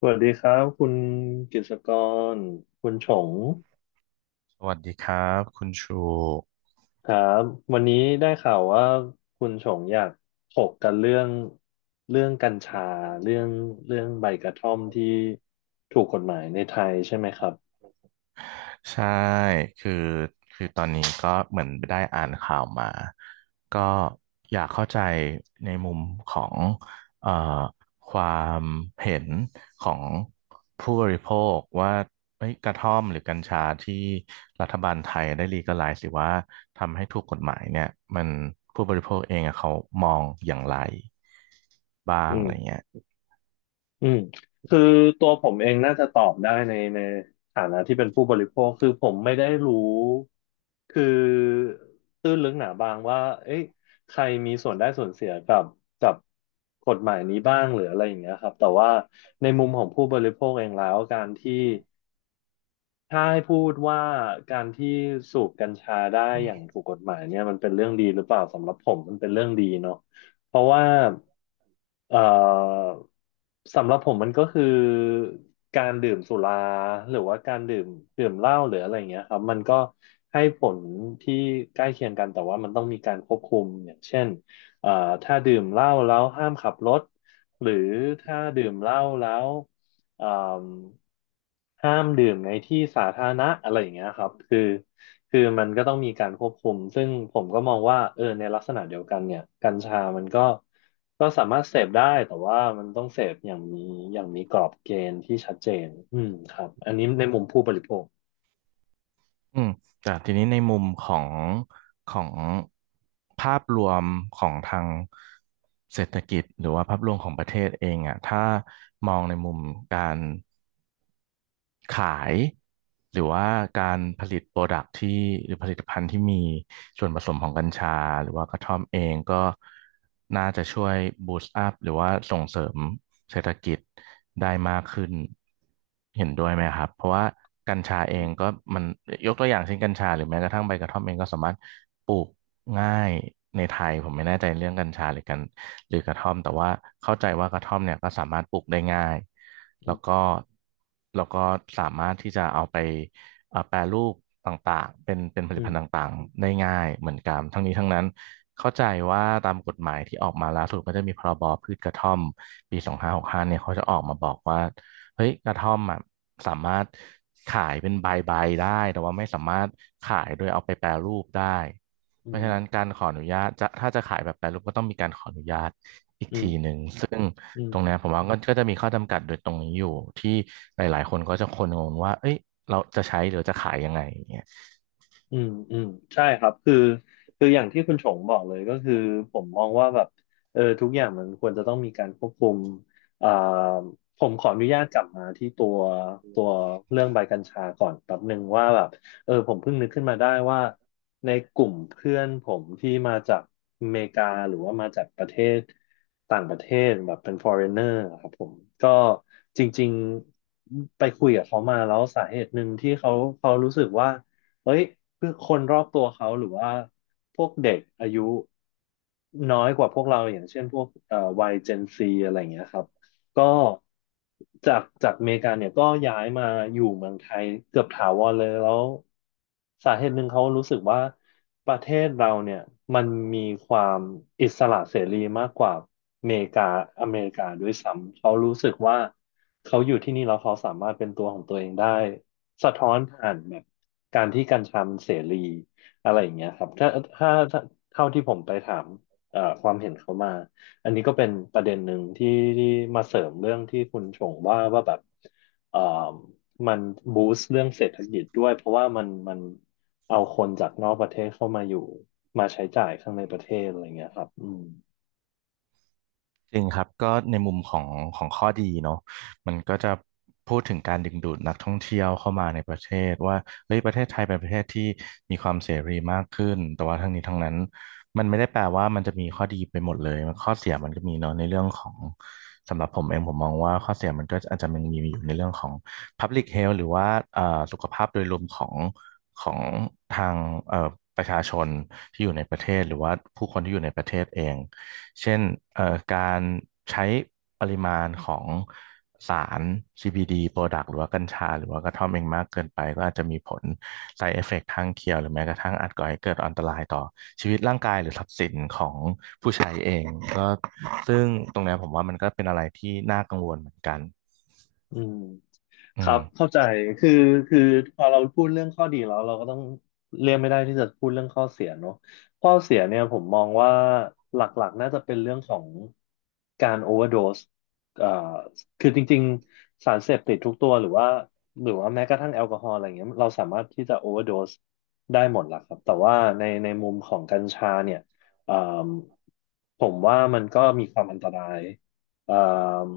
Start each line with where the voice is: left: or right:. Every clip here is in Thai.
left: สวัสดีครับคุณกฤษกรคุณฉง
right: สวัสดีครับคุณชู
left: ครับวันนี้ได้ข่าวว่าคุณฉงอยากถกกันเรื่องเรื่องกัญชาเรื่องใบกระท่อมที่ถูกกฎหมายในไทยใช่ไหมครับ
right: ใช่คือคือตอนนี้ก็เหมือนได้อ่านข่าวมาก็อยากเข้าใจในมุมของเอ่อความเห็นของผู้บริโภคว่าเอ้ยกระท่อมหรือกัญชาที่รัฐบาลไทยได้ลีกัลไลซ์หรือว่าทำให้ถูกกฎหมายเนี่ยมันผู้บริโภคเองอะเขามองอย่างไรบ้าง
left: อื
right: อะไร
left: ม
right: เงี้ย
left: อืมคือตัวผมเองน่าจะตอบได้ในฐานะที่เป็นผู้บริโภคคือผมไม่ได้รู้คือตื้นลึกหนาบางว่าเอ๊ะใครมีส่วนได้ส่วนเสียกับกับกฎหมายนี้บ้างหรืออะไรอย่างเงี้ยครับแต่ว่าในมุมของผู้บริโภคเองแล้วการที่ ถ้าให้พูดว่าการที่สูบกัญชาได้อย่างถูกกฎหมายเนี่ยมันเป็นเรื่องดีหรือเปล่าสำหรับผมมันเป็นเรื่องดีเนาะเพราะว่าเอ่อสำหรับผมมันก็คือการดื่มสุราหรือว่าการดื่มดื่มเหล้าหรืออะไรอย่างเงี้ยครับมันก็ให้ผลที่ใกล้เคียงกันแต่ว่ามันต้องมีการควบคุมอย่างเช่นเอ่อถ้าดื่มเหล้าแล้วห้ามขับรถหรือถ้าดื่มเหล้าแล้วเอ่อ ห้ามดื่มในที่สาธารณะอะไรอย่างเงี้ยครับคือคือมันก็ต้องมีการควบคุมซึ่งผมก็มองว่าเออในลักษณะเดียวกันเนี่ยกัญชามันก็ก็สามารถเสพได้แต่ว่ามันต้องเสพอย่างมีอย่างมีกรอบเกณฑ์ที่ชัดเจนอืมครับอันนี้ในมุมผู้บริโภค
right: อืมแต่ทีนี้ในมุมของภาพรวมของทางเศรษฐกิจหรือว่าภาพรวมของประเทศเองอ่ะถ้ามองในมุมการ ขายหรือว่าการผลิตโปรดักที่หรือผลิตภัณฑ์ที่มีส่วนผสมของกัญชาหรือว่ากระท่อมเองก็น่าจะช่วยบูสต์อัพหรือว่าส่งเสริมเศรษฐกิจได้มากขึ้นเห็นด้วยไหมครับเพราะว่ากัญชาเอ
left: อื
right: งก็
left: ม
right: มันยกตัวอย่างเช่นกัญชาหรือแม้กระทั่งใบกระท่อมเองก็สามารถปลูกง่ายในไทยผมไม่แน่ใจเรื่องกัญชาหรือกระท่อมแต่ว่าเข้าใจว่ากระท่อมเนี่ยก็สามารถปลูกได้ง่ายแล้วก็ แล้วก็สามารถที่จะเอาไปแปรรูปต่างๆเป็นผลิ
left: อื
right: ตภั
left: ม
right: ณฑ์ต่างๆได้ง่ายเหมือนกันทั้งนี้ทั้งนั้นเข้าใจว่าตามกฎหมายที่ออกมาล่าสุดก็จะมีพ.ร.บ.พืชกระท่อมปี2ห้5เนี่ยเขาจะออกมาบอกว่าเฮ้ยกระท่อมอ่ะสามารถขายเป็นใบๆได้แต่ว่าไม่สามารถขายโดยเอาไปแปรรูปได้
left: อื
right: เพราะฉะนั้น
left: ม
right: การขออนุญาตจะถ้าจะขายแบบแปรรูปก็ต้องมีการขออนุญาต
left: อืมอืม
right: ตรงเนี้ยผมว่าก็จะมีข้อจำกัดโดยตรงนี้อยู่ที่หลายๆ คนก็จะคนงงว่าเอ้ยเราจะใช้หรือจะขายยังไงอย่างเงี้ย
left: อืมอืมใช่ครับคือคืออย่างที่คุณชงบอกเลยก็คือผมมองว่าแบบเออทุกอย่างมันควรจะต้องมีการควบคุมอ่าผมขออนุญาตกลับมาที่ตัวตัวเรื่องใบกัญชาก่อนแป๊บหนึ่งว่าแบบเออผมเพิ่งนึกขึ้นมาได้ว่าในกลุ่มเพื่อนผมที่มาจากอเมริกาหรือว่ามาจากประเทศต่างประเทศแบบเป็น foreigner อะครับผมก็จริงๆไปคุยกับเขามาแล้วสาเหตุหนึ่งที่เขาเขารู้สึกว่า เอ้ยคือคนรอบตัวเขาหรือว่าพวกเด็กอายุน้อยกว่าพวกเราอย่างเช่นพวกวัยเจนซีอะไรอย่างเงี้ยครับ ก็จากจากอเมริกาเนี่ยก็ย้ายมาอยู่เมืองไทยเกือบถาวรเลยแล้วสาเหตุหนึ่งเขารู้สึกว่าประเทศเราเนี่ยมันมีความอิสระเสรีมากกว่าอเมริกาอเมริกาด้วยซ้ำเขารู้สึกว่าเขาอยู่ที่นี่แล้วเขาสามารถเป็นตัวของตัวเองได้สะท้อนผ่านแบบการที่กัญชามันเสรีอะไรอย่างเงี้ยครับถ้าถ้าเท่าที่ผมไปถามความเห็นเขามา อันนี้ก็เป็นประเด็นหนึ่งที่ที่มาเสริมเรื่องที่คุณชงว่าว่าแบบเอ่อมันบูสต์เรื่องเศรษฐกิจด้วยเพราะว่ามันมันเอาคนจากนอกประเทศเข้ามาอยู่มาใช้จ่ายข้างในประเทศอะไรเงี้ยครับอืม
right: จริงครับก็ในมุมของข้อดีเนาะมันก็จะพูดถึงการดึงดูดนักท่องเที่ยวเข้ามาในประเทศว่าเฮ้ยประเทศไทยเป็นประเทศที่มีความเสรีมากขึ้นแต่ว่าทั้งนี้ทั้งนั้นมันไม่ได้แปลว่ามันจะมีข้อดีไปหมดเลยข้อเสียมันก็มีเนาะในเรื่องของสำหรับผมเองผมมองว่าข้อเสียมันก็อาจจะมันมีอยู่ในเรื่องของ Public Health หรือว่าเอ่อสุขภาพโดยรวมของทางเอ่อประชาชนที่อยู่ในประเทศหรือว่าผู้คนที่อยู่ในประเทศเอง เช่นเอ่อการใช้ปริมาณของสาร CBD product หรือว่ากัญชาหรือว่ากระท่อมเองมากเกินไปก็อาจจะมีผล side effect ข้างเคียงหรือแม้กระทั่งอาจก่อให้เกิดอันตรายต่อชีวิตร่างกายหรือทรัพย์สินของผู้ใช้เองก็ซึ่งตรงเนี้ยผมว่ามันก็เป็นอะไรที่น่ากังวลเหมือนกัน
left: อืม
right: อื
left: ครั
right: ม
left: บเข้าใจคือคือพอเราพูดเรื่องข้อดีแล้วเราก็ต้องเลี่ยงไม่ได้ที่จะพูดเรื่องข้อเสียเนอะข้อเสียเนี่ยผมมองว่าหลักๆน่าจะเป็นเรื่องของการโอเวอร์โดสเอ่อคือจริงๆสารเสพติดทุกตัวหรือว่าหรือว่าแม้กระทั่งแอลกอฮอล์อะไรเงี้ยเราสามารถที่จะโอเวอร์โดสได้หมดแหละครับแต่ว่าในในมุมของกัญชาเนี่ยเอ่อผมว่ามันก็มีความอันตราย เอ่ม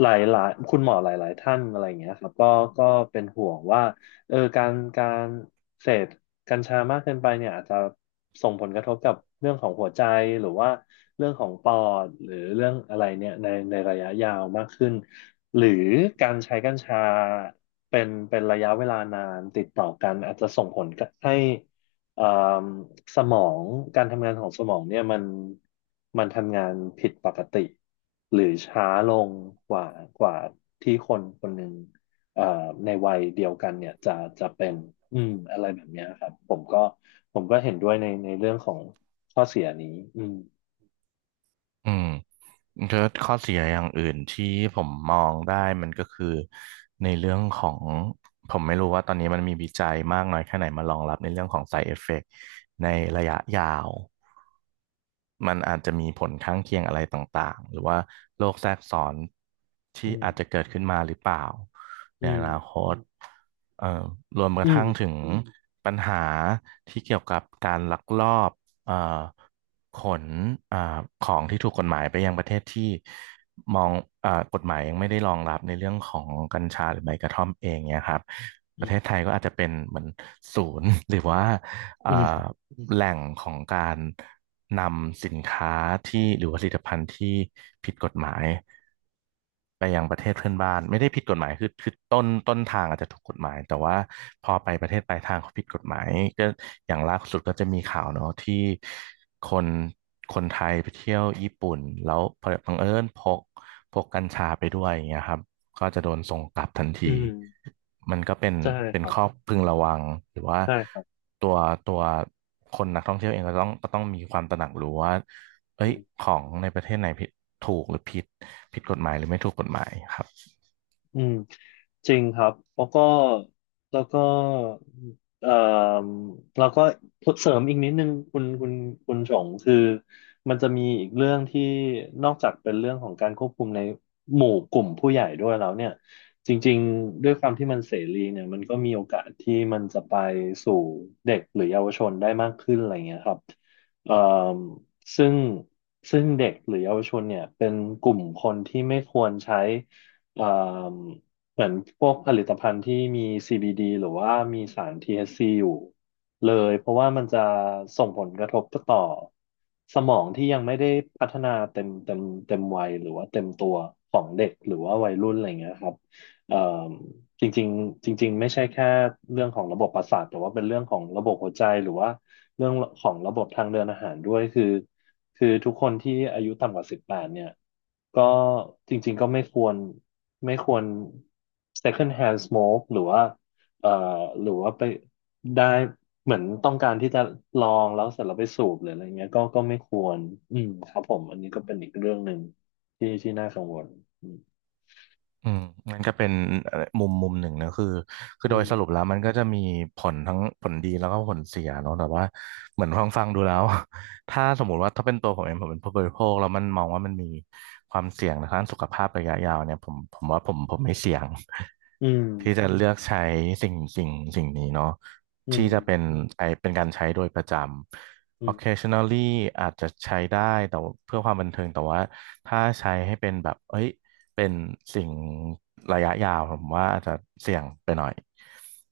left: หลายๆคุณหมอหลายๆท่านอะไรอย่างเงี้ยครับก็ก็เป็นห่วงว่าเออการเสพกัญชามากเกินไปเนี่ยอาจจะส่งผลกระทบกับเรื่องของหัวใจหรือว่าเรื่องของปอดหรือเรื่องอะไรเนี่ยในในระยะยาวมากขึ้นหรือการใช้กัญชาเป็นเป็นระยะเวลานานติดต่อกันอาจจะส่งผลให้ เอ่มสมองการทำงานของสมองเนี่ยมันมันทำงานผิดปกติหรือช้าลงกว่ากว่าที่คนคนหนึ่งเอ่อในวัยเดียวกันเนี่ยจะจะเป็นอืมอะไรแบบเนี้ยครับผมก็ผมก็เห็นด้วยในในเรื่องของข้อเสียนี้อืม
right: อืมก็ข้อเสียอย่างอื่นที่ผมมองได้มันก็คือในเรื่องของผมไม่รู้ว่าตอนนี้มันมีวิจัยมากน้อยแค่ไหนมารองรับในเรื่องของ side effect ในระยะยาวมันอาจจะมีผลข้างเคียงอะไรต่างๆหรือว่าโรคแทรกซ้อน
left: อื
right: ที่
left: ม
right: อาจจะเกิดขึ้นมาหรือเปล่าใน
left: อื
right: อนาค
left: ม
right: ตเอ่อรวมก
left: อื
right: ระ
left: ม
right: ทั่งถึงปัญหาที่เกี่ยวกับการลักลอบเอ่อ ขนอ่าของที่ถูกกฎหมายไปยังประเทศที่มองกฎหมายยังไม่ได้รองรับในเรื่องของกัญชาหรือใบกระท่อมเองเนี่ยครับป
left: อื
right: ระ
left: ม
right: เทศไทยก็อาจจะเป็นเหมือนศูนย์ หรือว่าอ่า
left: อืม
right: แหล่งของการนำสินค้าที่หรือว่าผลิตภัณฑ์ที่ผิดกฎหมาย ไปยังประเทศเพื่อนบ้านไม่ได้ผิดกฎหมายคือต้นทางอาจจะถูกกฎหมายแต่ว่าพอไปประเทศปลายทางเขาผิดกฎหมายก็อย่างล่าสุดก็จะมีข่าวเนาะที่คนคนไทยไปเที่ยวญี่ปุ่นแล้วบังเอิญพกกัญชาไปด้วยอย่างเงี้ยครับก็จะโดนส่งกลับทันที
left: อืม
right: มันก็เป็น
left: ใช่ครั
right: ข้อ
left: บ
right: พึงระวังหรือว่า
left: ใช่ครับ
right: ตัวตัวคนนักท่องเที่ยวเองก็ต้องมีความตระหนักรู้ว่าเอ้
left: อื
right: ยข
left: ม
right: องในประเทศไหนผิดถูกหรือผิดกฎหมายหรือไม่ถูกกฎหมายครับ
left: อืม จริงครับ แล้วก็แล้วก็เอ่อแล้วก็เสริมอีกนิดนึงคุณคุณคุณชงคือมันจะมีอีกเรื่องที่นอกจากเป็นเรื่องของการควบคุมในหมู่กลุ่มผู้ใหญ่ด้วยแล้วเนี่ยจริงๆด้วยความที่มันเสรีเนี่ยมันก็มีโอกาสที่มันจะไปสู่เด็กหรือเยาวชนได้มากขึ้นอะไรเงี้ยครับเอ่อซึ่งซึ่งเด็กหรือเยาวชนเนี่ยเป็นกลุ่มคนที่ไม่ควรใช้เอ่อ เหมือนพวกผลิตภัณฑ์ที่มี CBD หรือว่ามีสาร THC อชซีอยู่เลย เพราะว่ามันจะส่งผลกระทบต่อสมองที่ยังไม่ได้พัฒนาเต็มวัยหรือว่าเต็มตัวของเด็กหรือว่าวัยรุ่นอะไรเงี้ยครับเอ่อจริงๆจริงๆไม่ใช่แค่เรื่องของระบบประสาทแต่ว่าเป็นเรื่องของระบบหัวใจหรือว่า เรื่องของระบบทางเดินอาหารด้วยคือทุกคนที่อายุต่ำกว่า18เนี่ยก็จริงๆก็ไม่ควร second hand smoke หรือว่าเอ่อหรือว่าไปได้เหมือนต้องการที่จะลองแล้วเสร็จแล้วไปสูบหรืออะไรเงี้ยก็ไม่ควรอืมครับผมอันนี้ก็เป็นอีกเรื่องหนึ่งที่น่ากังวลอ
right: อืมมันก็เป็นมุมหนึ่งนะคือ
left: ื
right: โดยสรุป
left: ม
right: แล้วมันก็จะมีผลทั้งผลดีแล้วก็ผลเสียเนาะแต่ว่าเหมือนฟังดูแล้ว ถ้าสมมุติว่าถ้าเป็นตัวผมเองผมเป็นผู้บริโภคแล้วมันมองว่ามันมีความเสี่ยงทางด้านสุขภาพระยะยาวเนี่ยผมว่าผมไม่เสี่ยง
left: อืม
right: ที่จะเลือกใช้สิ่งสิ่งสิ่งนี้เนาะ
left: อื
right: ที่
left: ม
right: จะเป็นใช้เป็นการใช้โดยประจ
left: อืมอื
right: ำ
left: ม
right: occasionally อาจจะใช้ได้แต่ว่าเพื่อความบันเทิงแต่ว่าถ้าใช้ให้เป็นแบบเอ้ย เป็นสิ่งระยะยาวผมว่าอาจจะเสี่ยงไปหน่อย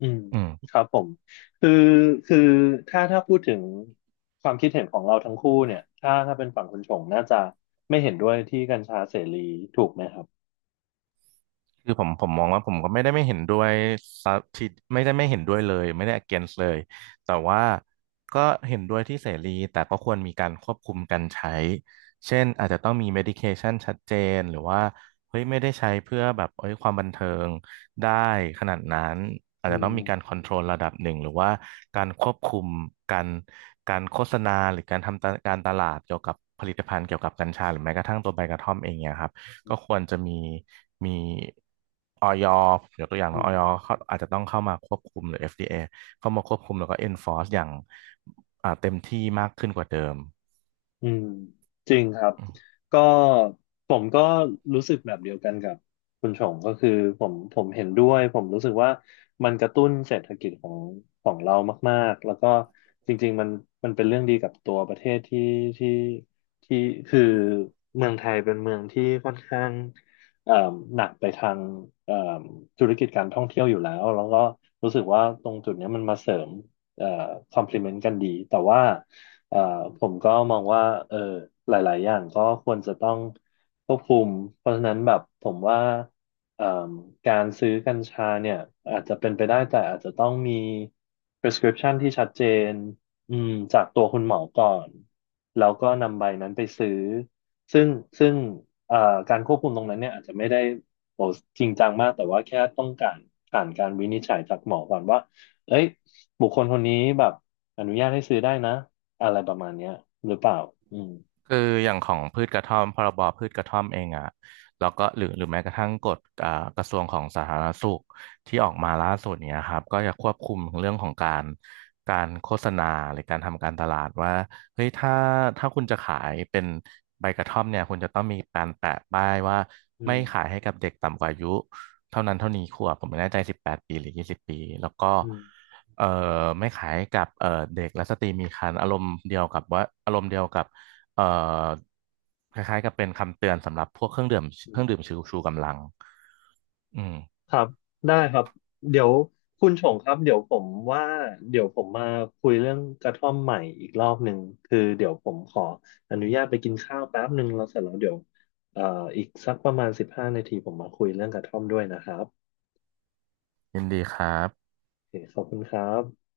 left: อืม
right: อื
left: ค
right: ม
left: รับผมคือคือถ้าพูดถึงความคิดเห็นของเราทั้งคู่เนี่ยถ้าเป็นฝั่งคุณชงน่าจะไม่เห็นด้วยที่กัญชาเสรีถูกไหมครับ
right: คือผมมองว่าผมก็ไม่ได้ไม่เห็นด้วยซะทีไม่ได้ไม่เห็นด้วยเลยไม่ได้ against เลยแต่ว่าก็เห็นด้วยที่เสรีแต่ก็ควรมีการควบคุมการใช้เช่นอาจจะต้องมี medication ชัดเจนหรือว่าเฮ้ยไม่ได้ใช้เพื่อแบบเอ้ยความบันเทิงได้ขนาดนั้นอาจ
left: อื
right: จะต้องมีการ
left: ม
right: control ระดับหนึ่งหรือว่าการควบคุมการการโฆษณาหรือการทำตะการตลาดเกี่ยวกับผลิตภัณฑ์เกี่ยวกับกัญชาหรือแม้กระทั่งตัวใบกระท่อมเองเนี่ยครับ ก็ควรจะมีออยยกตัวอย่างเน
left: อื
right: อะอ
left: ม
right: อยเขาอาจจะต้องเข้ามาควบคุมหรือ FDA เอเข้ามาควบคุมแล้วก็ enforce อย่างเต็มที่มากขึ้นกว่าเดิม
left: อืมจริงครับก็ผมก็รู้สึกแบบเดียวกันกับคุณชงก็คือผมเห็นด้วยผมรู้สึกว่ามันกระตุ้นเศรษฐกิจของของเรามากๆแล้วก็จริงๆมันเป็นเรื่องดีกับตัวประเทศที่ที่ที่คือเมืองไทยเป็นเมืองที่ค่อนข้างเอ่มหนักไปทางเอ่มธุรกิจการท่องเที่ยวอยู่แล้วแล้วก็รู้สึกว่าตรงจุดเนี้ยมันมาเสริมเอ่อ complement กันดีแต่ว่า เอ่อผมก็มองว่าเออหลายๆอย่างก็ควรจะต้องควบคุมเพราะฉะนั้นแบบผมว่าเอ่มการซื้อกัญชาเนี่ยอาจจะเป็นไปได้แต่อาจจะต้องมี prescription ที่ชัดเจนอืมจากตัวคุณหมอก่อนแล้วก็นำใบนั้นไปซื้อซึ่งซึ่งเอ่อการควบคุมตรงนั้นเนี่ยอาจจะไม่ได้โอ้จริงจังมากแต่ว่าแค่ต้องการผ่านการวินิจฉัยจากหมอก่อนว่าเอ้ยบุคคลคนนี้แบบอนุญาตให้ซื้อได้นะ อะไรประมาณเนี้ยหรือเปล่าอืม
right: คืออย่างของพืชกระท่อมพรบพืชกระท่อมเองอ่ะแล้วก็หรือแม้กระทั่งกฎกระทรวงของสาธารณสุขที่ออกมาล่าสุดเนี้ยครับก็จะควบคุมเรื่องของการโฆษณาหรือการทำการตลาดว่าเฮ้ยถ้าคุณจะขายเป็นใบกระท่อมเนี่ยคุณจะต้องมีการแปะป้ายว่า
left: อื
right: ไม่ขาย
left: ม
right: ให้กับเด็กต่ำกว่าอายุเท่านั้นเท่านี้ขวบผมไม่แน่ใจ18 ปีหรือ20 ปี แล้วก็
left: อืม
right: เอ่อไม่ขายกับเด็กและสตรีมีครรภ์อารมณ์เดียวกับว่าอารมณ์เดียวกับ เอ่อคล้ายๆกับเป็นคำเตือนสำหรับพวกเครื่องดื่ม
left: อื
right: เครื่องดื่ม
left: ม
right: ชูกำลังอืม
left: ครับได้ครับเดี๋ยวคุณชงครับเดี๋ยวผมว่าเดี๋ยวผมมาคุยเรื่องกระท่อมใหม่อีกรอบหนึ่งคือเดี๋ยวผมขออนุญาตไปกินข้าวแป๊บหนึ่งแล้วเสร็จแล้วเดี๋ยวเอ่ออีกสักประมาณ15 นาทีผมมาคุยเรื่องกระท่อมด้วยนะครับ
right: ยินดีครับ
left: โอเคขอบคุณครับ